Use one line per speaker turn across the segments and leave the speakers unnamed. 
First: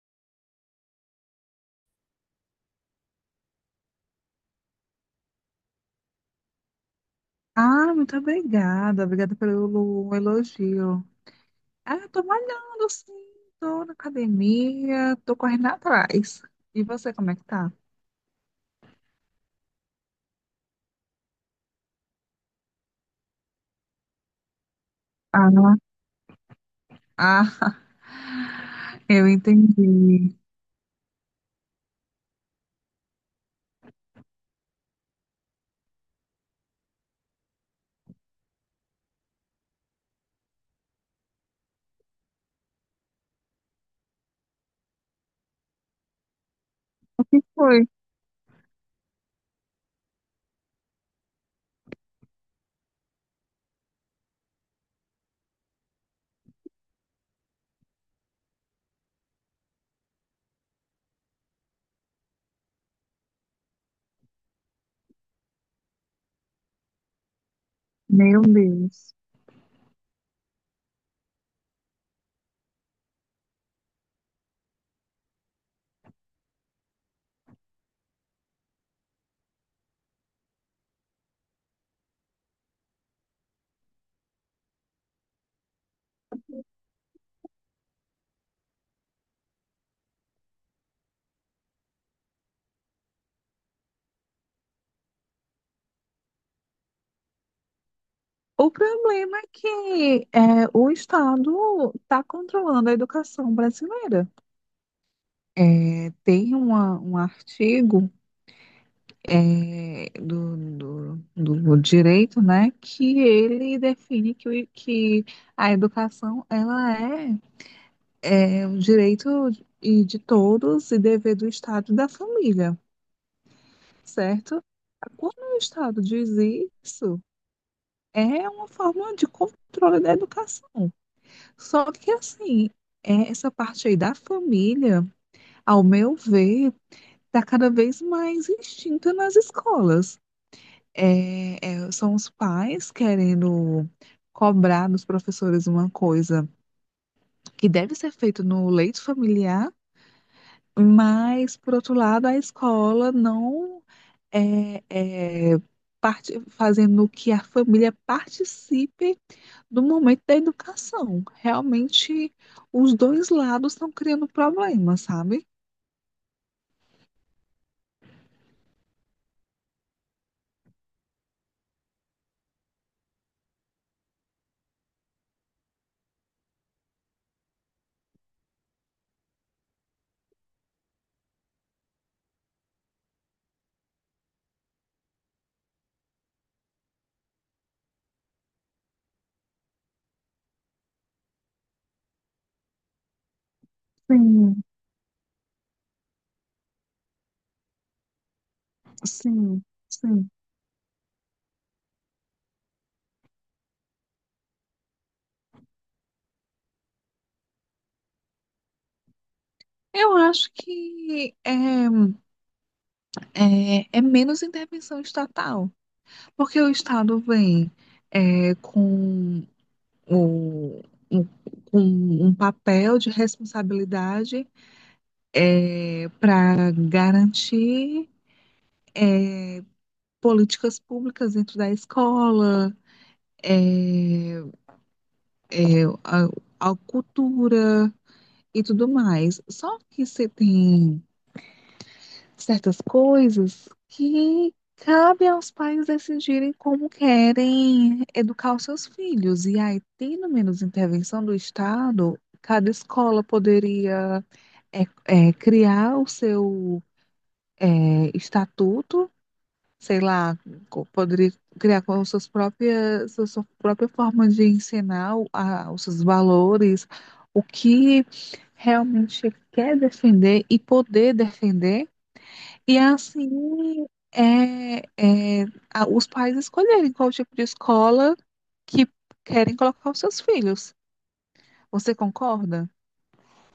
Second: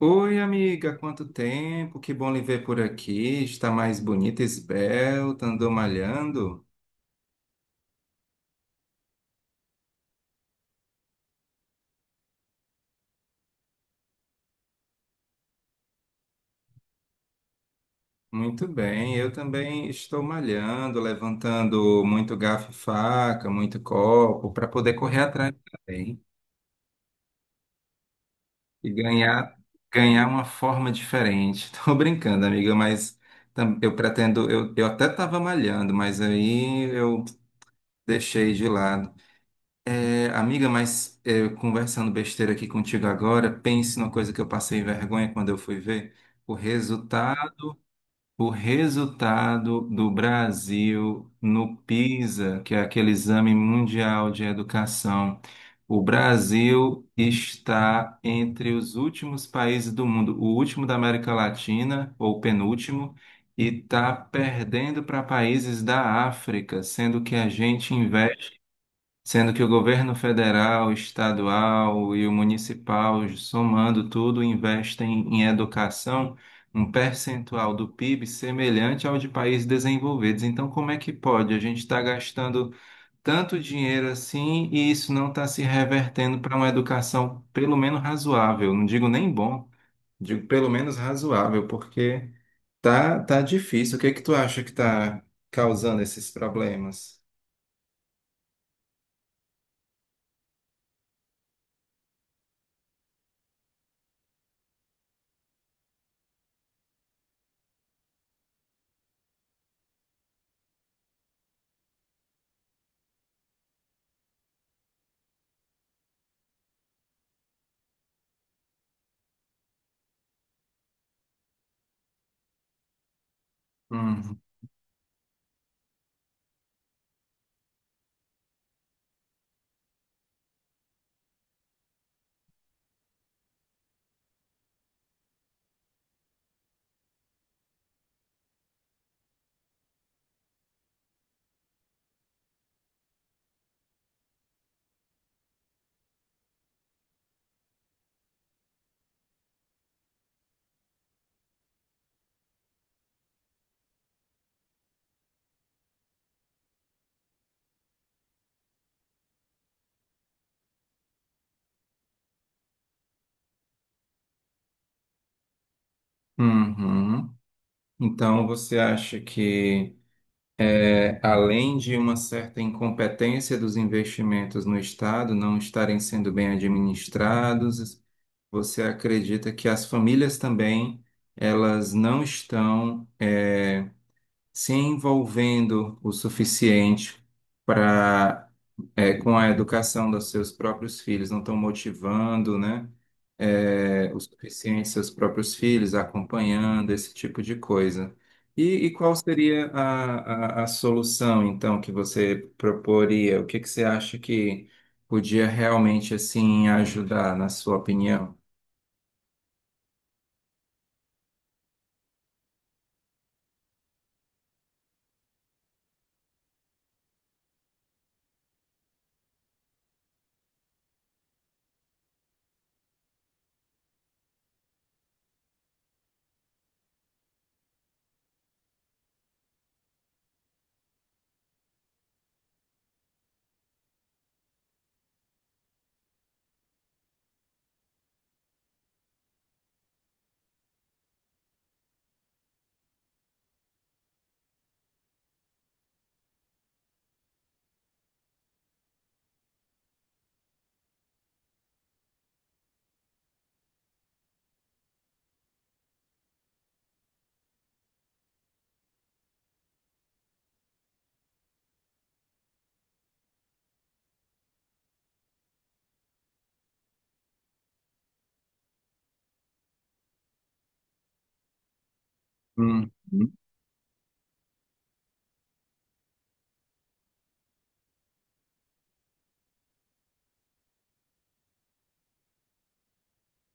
Oi, amiga, quanto tempo? Que bom lhe ver por aqui. Está mais bonita, esbelta, andou malhando?
Muito obrigada. Obrigada pelo elogio. Eu tô malhando, sim. Tô na academia, tô correndo atrás. E você, como é que tá?
Muito bem, eu também estou malhando, levantando muito garfo e faca, muito copo, para poder correr
Ah,
atrás também
ah,
e
eu
ganhar
entendi.
uma forma diferente. Estou brincando, amiga, mas eu pretendo, eu até estava malhando, mas aí eu deixei de lado. É, amiga, mas é, conversando besteira aqui contigo agora, pense numa coisa que eu passei vergonha quando eu fui ver o
O que
resultado,
foi?
o resultado do Brasil no PISA, que é aquele exame mundial de educação. O Brasil está entre os últimos países do mundo, o último da América Latina, ou penúltimo, e está perdendo para países da África, sendo que a gente
Meu
investe
Deus.
sendo que o governo federal, estadual e o municipal, somando tudo, investem em educação um percentual do PIB semelhante ao de países desenvolvidos. Então, como é que pode? A gente está gastando tanto dinheiro assim e isso não está se revertendo para uma educação pelo menos razoável. Não digo nem bom, digo pelo menos razoável, porque tá difícil. O que é que tu acha que está causando esses problemas?
O problema é o Estado está controlando a educação brasileira. É, tem um artigo. Do direito, né, que ele define que a educação é um direito e de todos e dever do Estado e da família,
Uhum.
certo? Quando o Estado diz isso, é uma forma de controle da educação. Só que assim, essa parte aí da família, ao meu ver, está cada vez mais extinta nas escolas. São os pais querendo cobrar dos professores uma coisa que deve ser feita no leito familiar, mas, por outro lado, a escola não é, é, parte, fazendo que a família participe do momento da educação. Realmente, os dois lados estão criando problemas, sabe?
Uhum. Então, você acha que, além de uma certa incompetência dos investimentos no Estado não estarem sendo bem administrados, você acredita que as famílias também elas não estão se envolvendo o suficiente para com a educação dos seus próprios filhos, não estão motivando, né, é, o
Sim,
suficiente seus próprios filhos, acompanhando esse tipo de coisa. E qual
sim,
seria
sim.
a solução, então, que você proporia? O que que você acha que podia realmente, assim, ajudar, na sua opinião?
Eu acho que é menos intervenção estatal. Porque o Estado vem é, com, o, um, com um papel de responsabilidade para garantir é, políticas públicas dentro da escola, é, a cultura e tudo mais. Só que se tem certas coisas que cabe aos pais decidirem como querem educar os seus filhos. E aí, tendo menos intervenção do Estado, cada escola poderia criar o seu estatuto, sei lá, poderia criar com suas própria forma de ensinar os seus valores, o que realmente quer defender e poder defender e
Uhum.
assim, é, é, os pais escolherem qual tipo de escola que querem colocar os seus filhos. Você concorda?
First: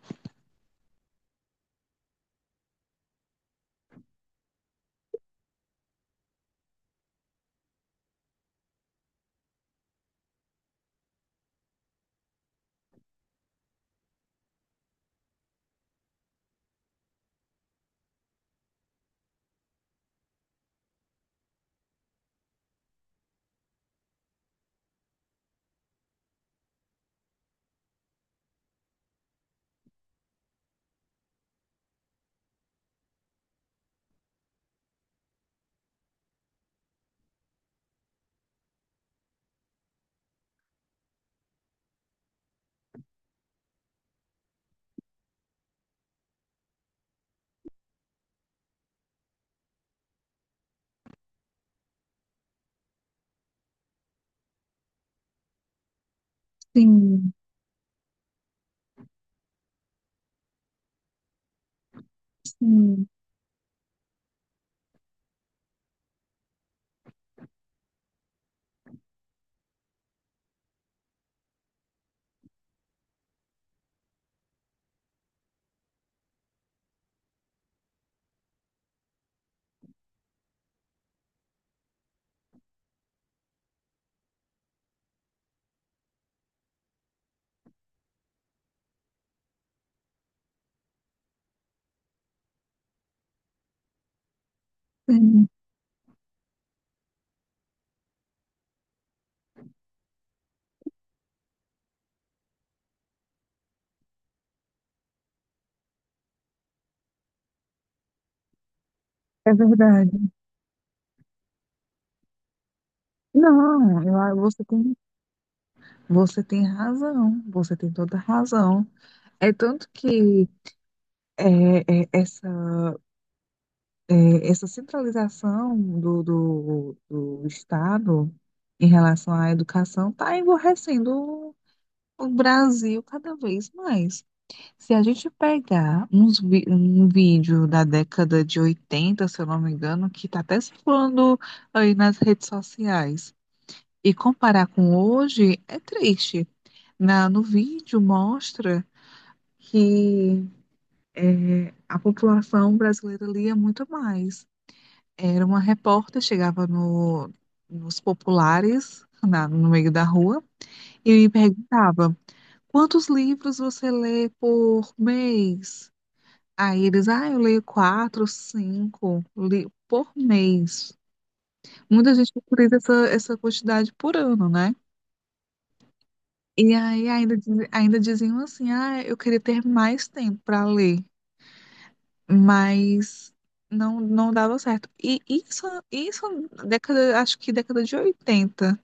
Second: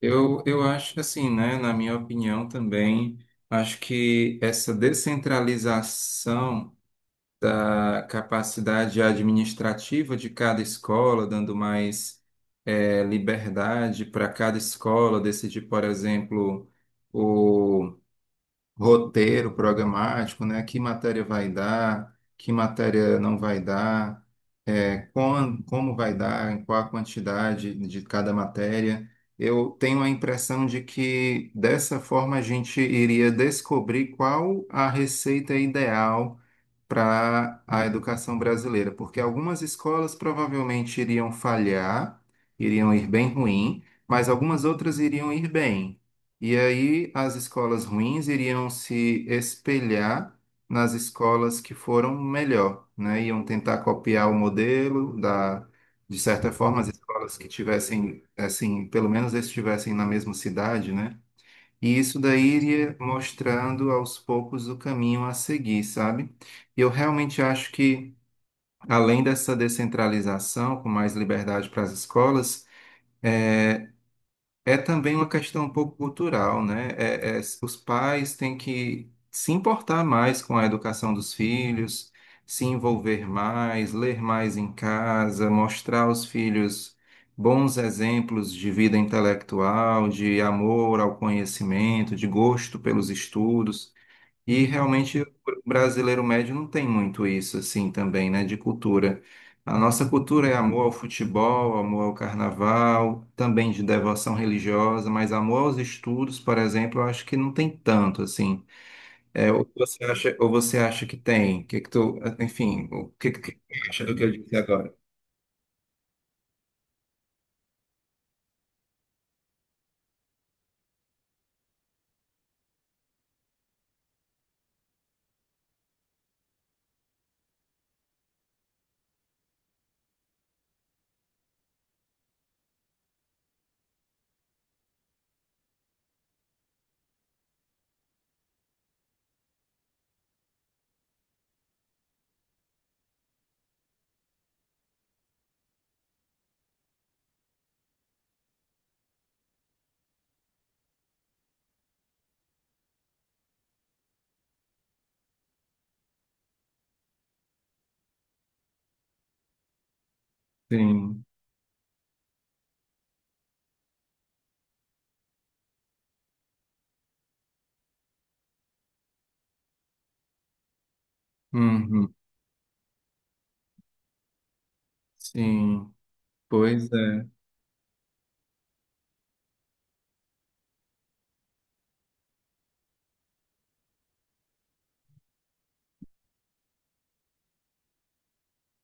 Eu acho assim, né? Na minha opinião também, acho que essa descentralização da capacidade administrativa de cada escola, dando mais liberdade para cada escola decidir, por exemplo, roteiro programático, né? Que matéria vai dar, que matéria não vai dar, como vai dar, em qual a quantidade de cada matéria. Eu tenho a impressão de que dessa forma a gente iria descobrir qual a receita ideal para a educação brasileira, porque algumas escolas provavelmente iriam falhar, iriam ir bem ruim, mas algumas outras iriam ir bem. E aí as escolas ruins iriam se espelhar nas escolas que foram melhor, né? Iam tentar copiar o modelo da, de certa forma, as
Sim,
escolas que tivessem, assim, pelo menos estivessem na mesma cidade, né? E isso daí iria
sim,
mostrando aos poucos o caminho a seguir, sabe? E eu realmente acho que, além dessa descentralização, com mais liberdade para as escolas, eh, é também uma questão um pouco cultural, né? Os pais têm que se importar mais com a educação dos filhos, se envolver mais, ler mais em casa, mostrar aos filhos bons exemplos de vida intelectual, de amor ao conhecimento, de gosto pelos estudos. E realmente o
sim,
brasileiro médio não tem muito isso assim também, né, de cultura. A nossa cultura é amor ao futebol, amor ao carnaval, também de devoção religiosa, mas amor aos estudos, por exemplo, eu acho que não tem tanto assim. É,
é verdade.
ou você acha que tem? Enfim, o que que tu
Não,
acha do que eu disse agora?
você tem razão, você tem toda a razão. É tanto que é, é, essa, essa centralização do Estado em relação à educação está emborrecendo o Brasil, cada vez mais. Se a gente pegar um vídeo da década de 80, se eu não me engano, que está até circulando aí nas redes sociais, e comparar com hoje, é triste. No vídeo mostra que a população brasileira lia muito mais. Era uma repórter, chegava nos populares, no meio da rua,
Sim.
e perguntava. Quantos livros você lê por mês? Aí eles, ah, eu leio 4, 5 li por mês.
Uhum.
Muita gente procura essa quantidade por ano, né?
Sim.
E
Pois
aí
é.
ainda, ainda diziam assim, ah, eu queria ter mais tempo para ler, mas não, não dava certo. E isso década, acho que década de 80.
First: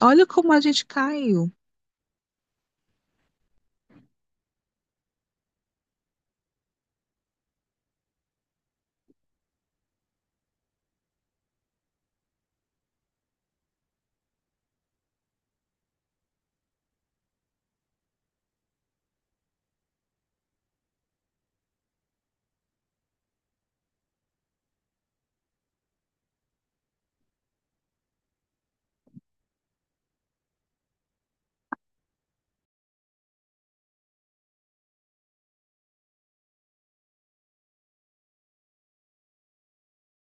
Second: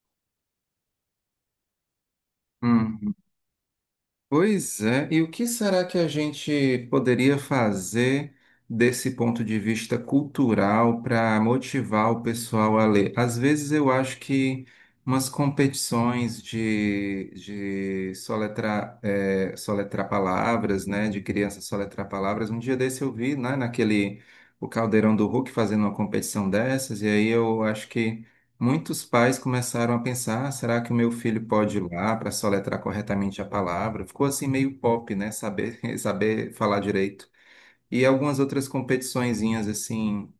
Olha como a gente caiu.
Pois é, e o que será que a gente poderia fazer desse ponto de vista cultural para motivar o pessoal a ler? Às vezes eu acho que umas competições de soletrar, soletrar palavras, né, de criança soletrar palavras, um dia desse eu vi, né, naquele, o Caldeirão do Hulk fazendo uma competição dessas, e aí eu acho que muitos pais começaram a pensar: "Ah, será que o meu filho pode ir lá para soletrar corretamente a palavra? Ficou assim meio pop, né? Saber, saber falar direito. E algumas outras competiçõezinhas assim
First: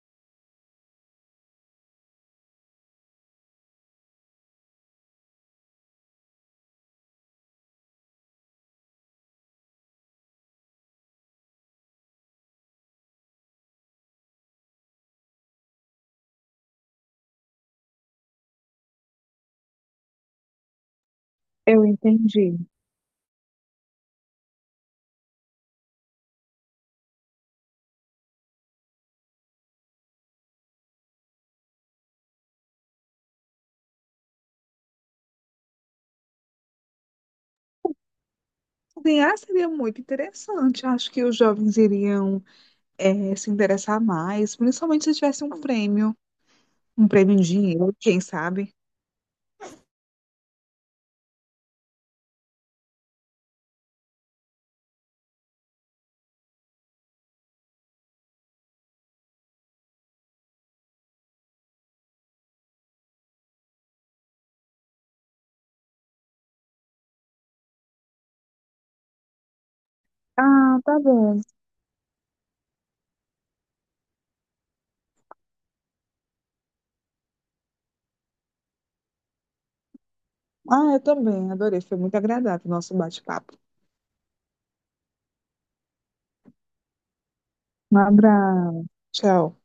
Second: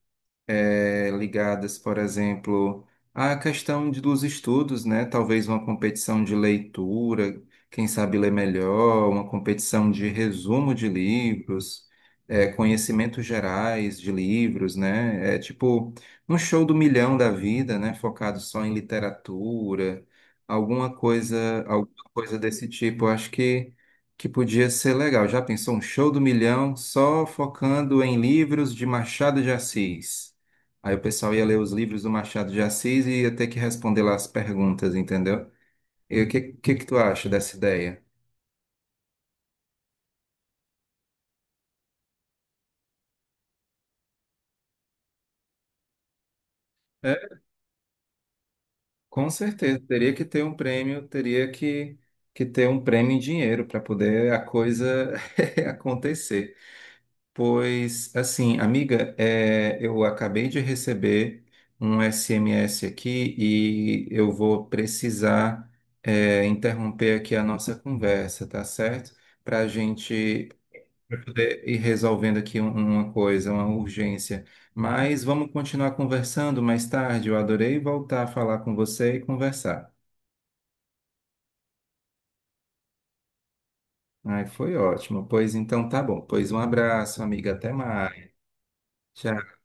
ligadas, por exemplo, à questão dos estudos, né? Talvez uma competição de leitura, quem sabe ler melhor, uma competição de resumo de livros, conhecimentos gerais de livros, né? É tipo um show do milhão da vida, né? Focado só em literatura,
Eu
alguma coisa
entendi.
desse tipo. Eu acho que podia ser legal. Já pensou um show do milhão só focando em livros de Machado de Assis? Aí o pessoal ia ler os livros do Machado de Assis e ia ter que responder lá as perguntas, entendeu? E que tu acha dessa ideia?
Desenhar seria muito interessante. Acho que os jovens iriam se interessar mais, principalmente se tivesse um prêmio
É,
em dinheiro, quem sabe?
com certeza, teria que ter um prêmio, teria que ter um prêmio em dinheiro para poder a coisa acontecer. Pois, assim, amiga, eu acabei de receber um SMS aqui e eu vou precisar, interromper aqui a nossa conversa, tá certo? Para a gente
Ah, tá
para
bom.
poder ir resolvendo aqui uma coisa, uma urgência. Mas vamos continuar conversando mais tarde. Eu adorei voltar a falar com você e conversar.
Ah, eu também, adorei. Foi muito agradável o nosso bate-papo.
Ai, foi ótimo. Pois então tá bom. Pois um abraço, amiga. Até
Um
mais.
abraço.
Tchau.
Tchau.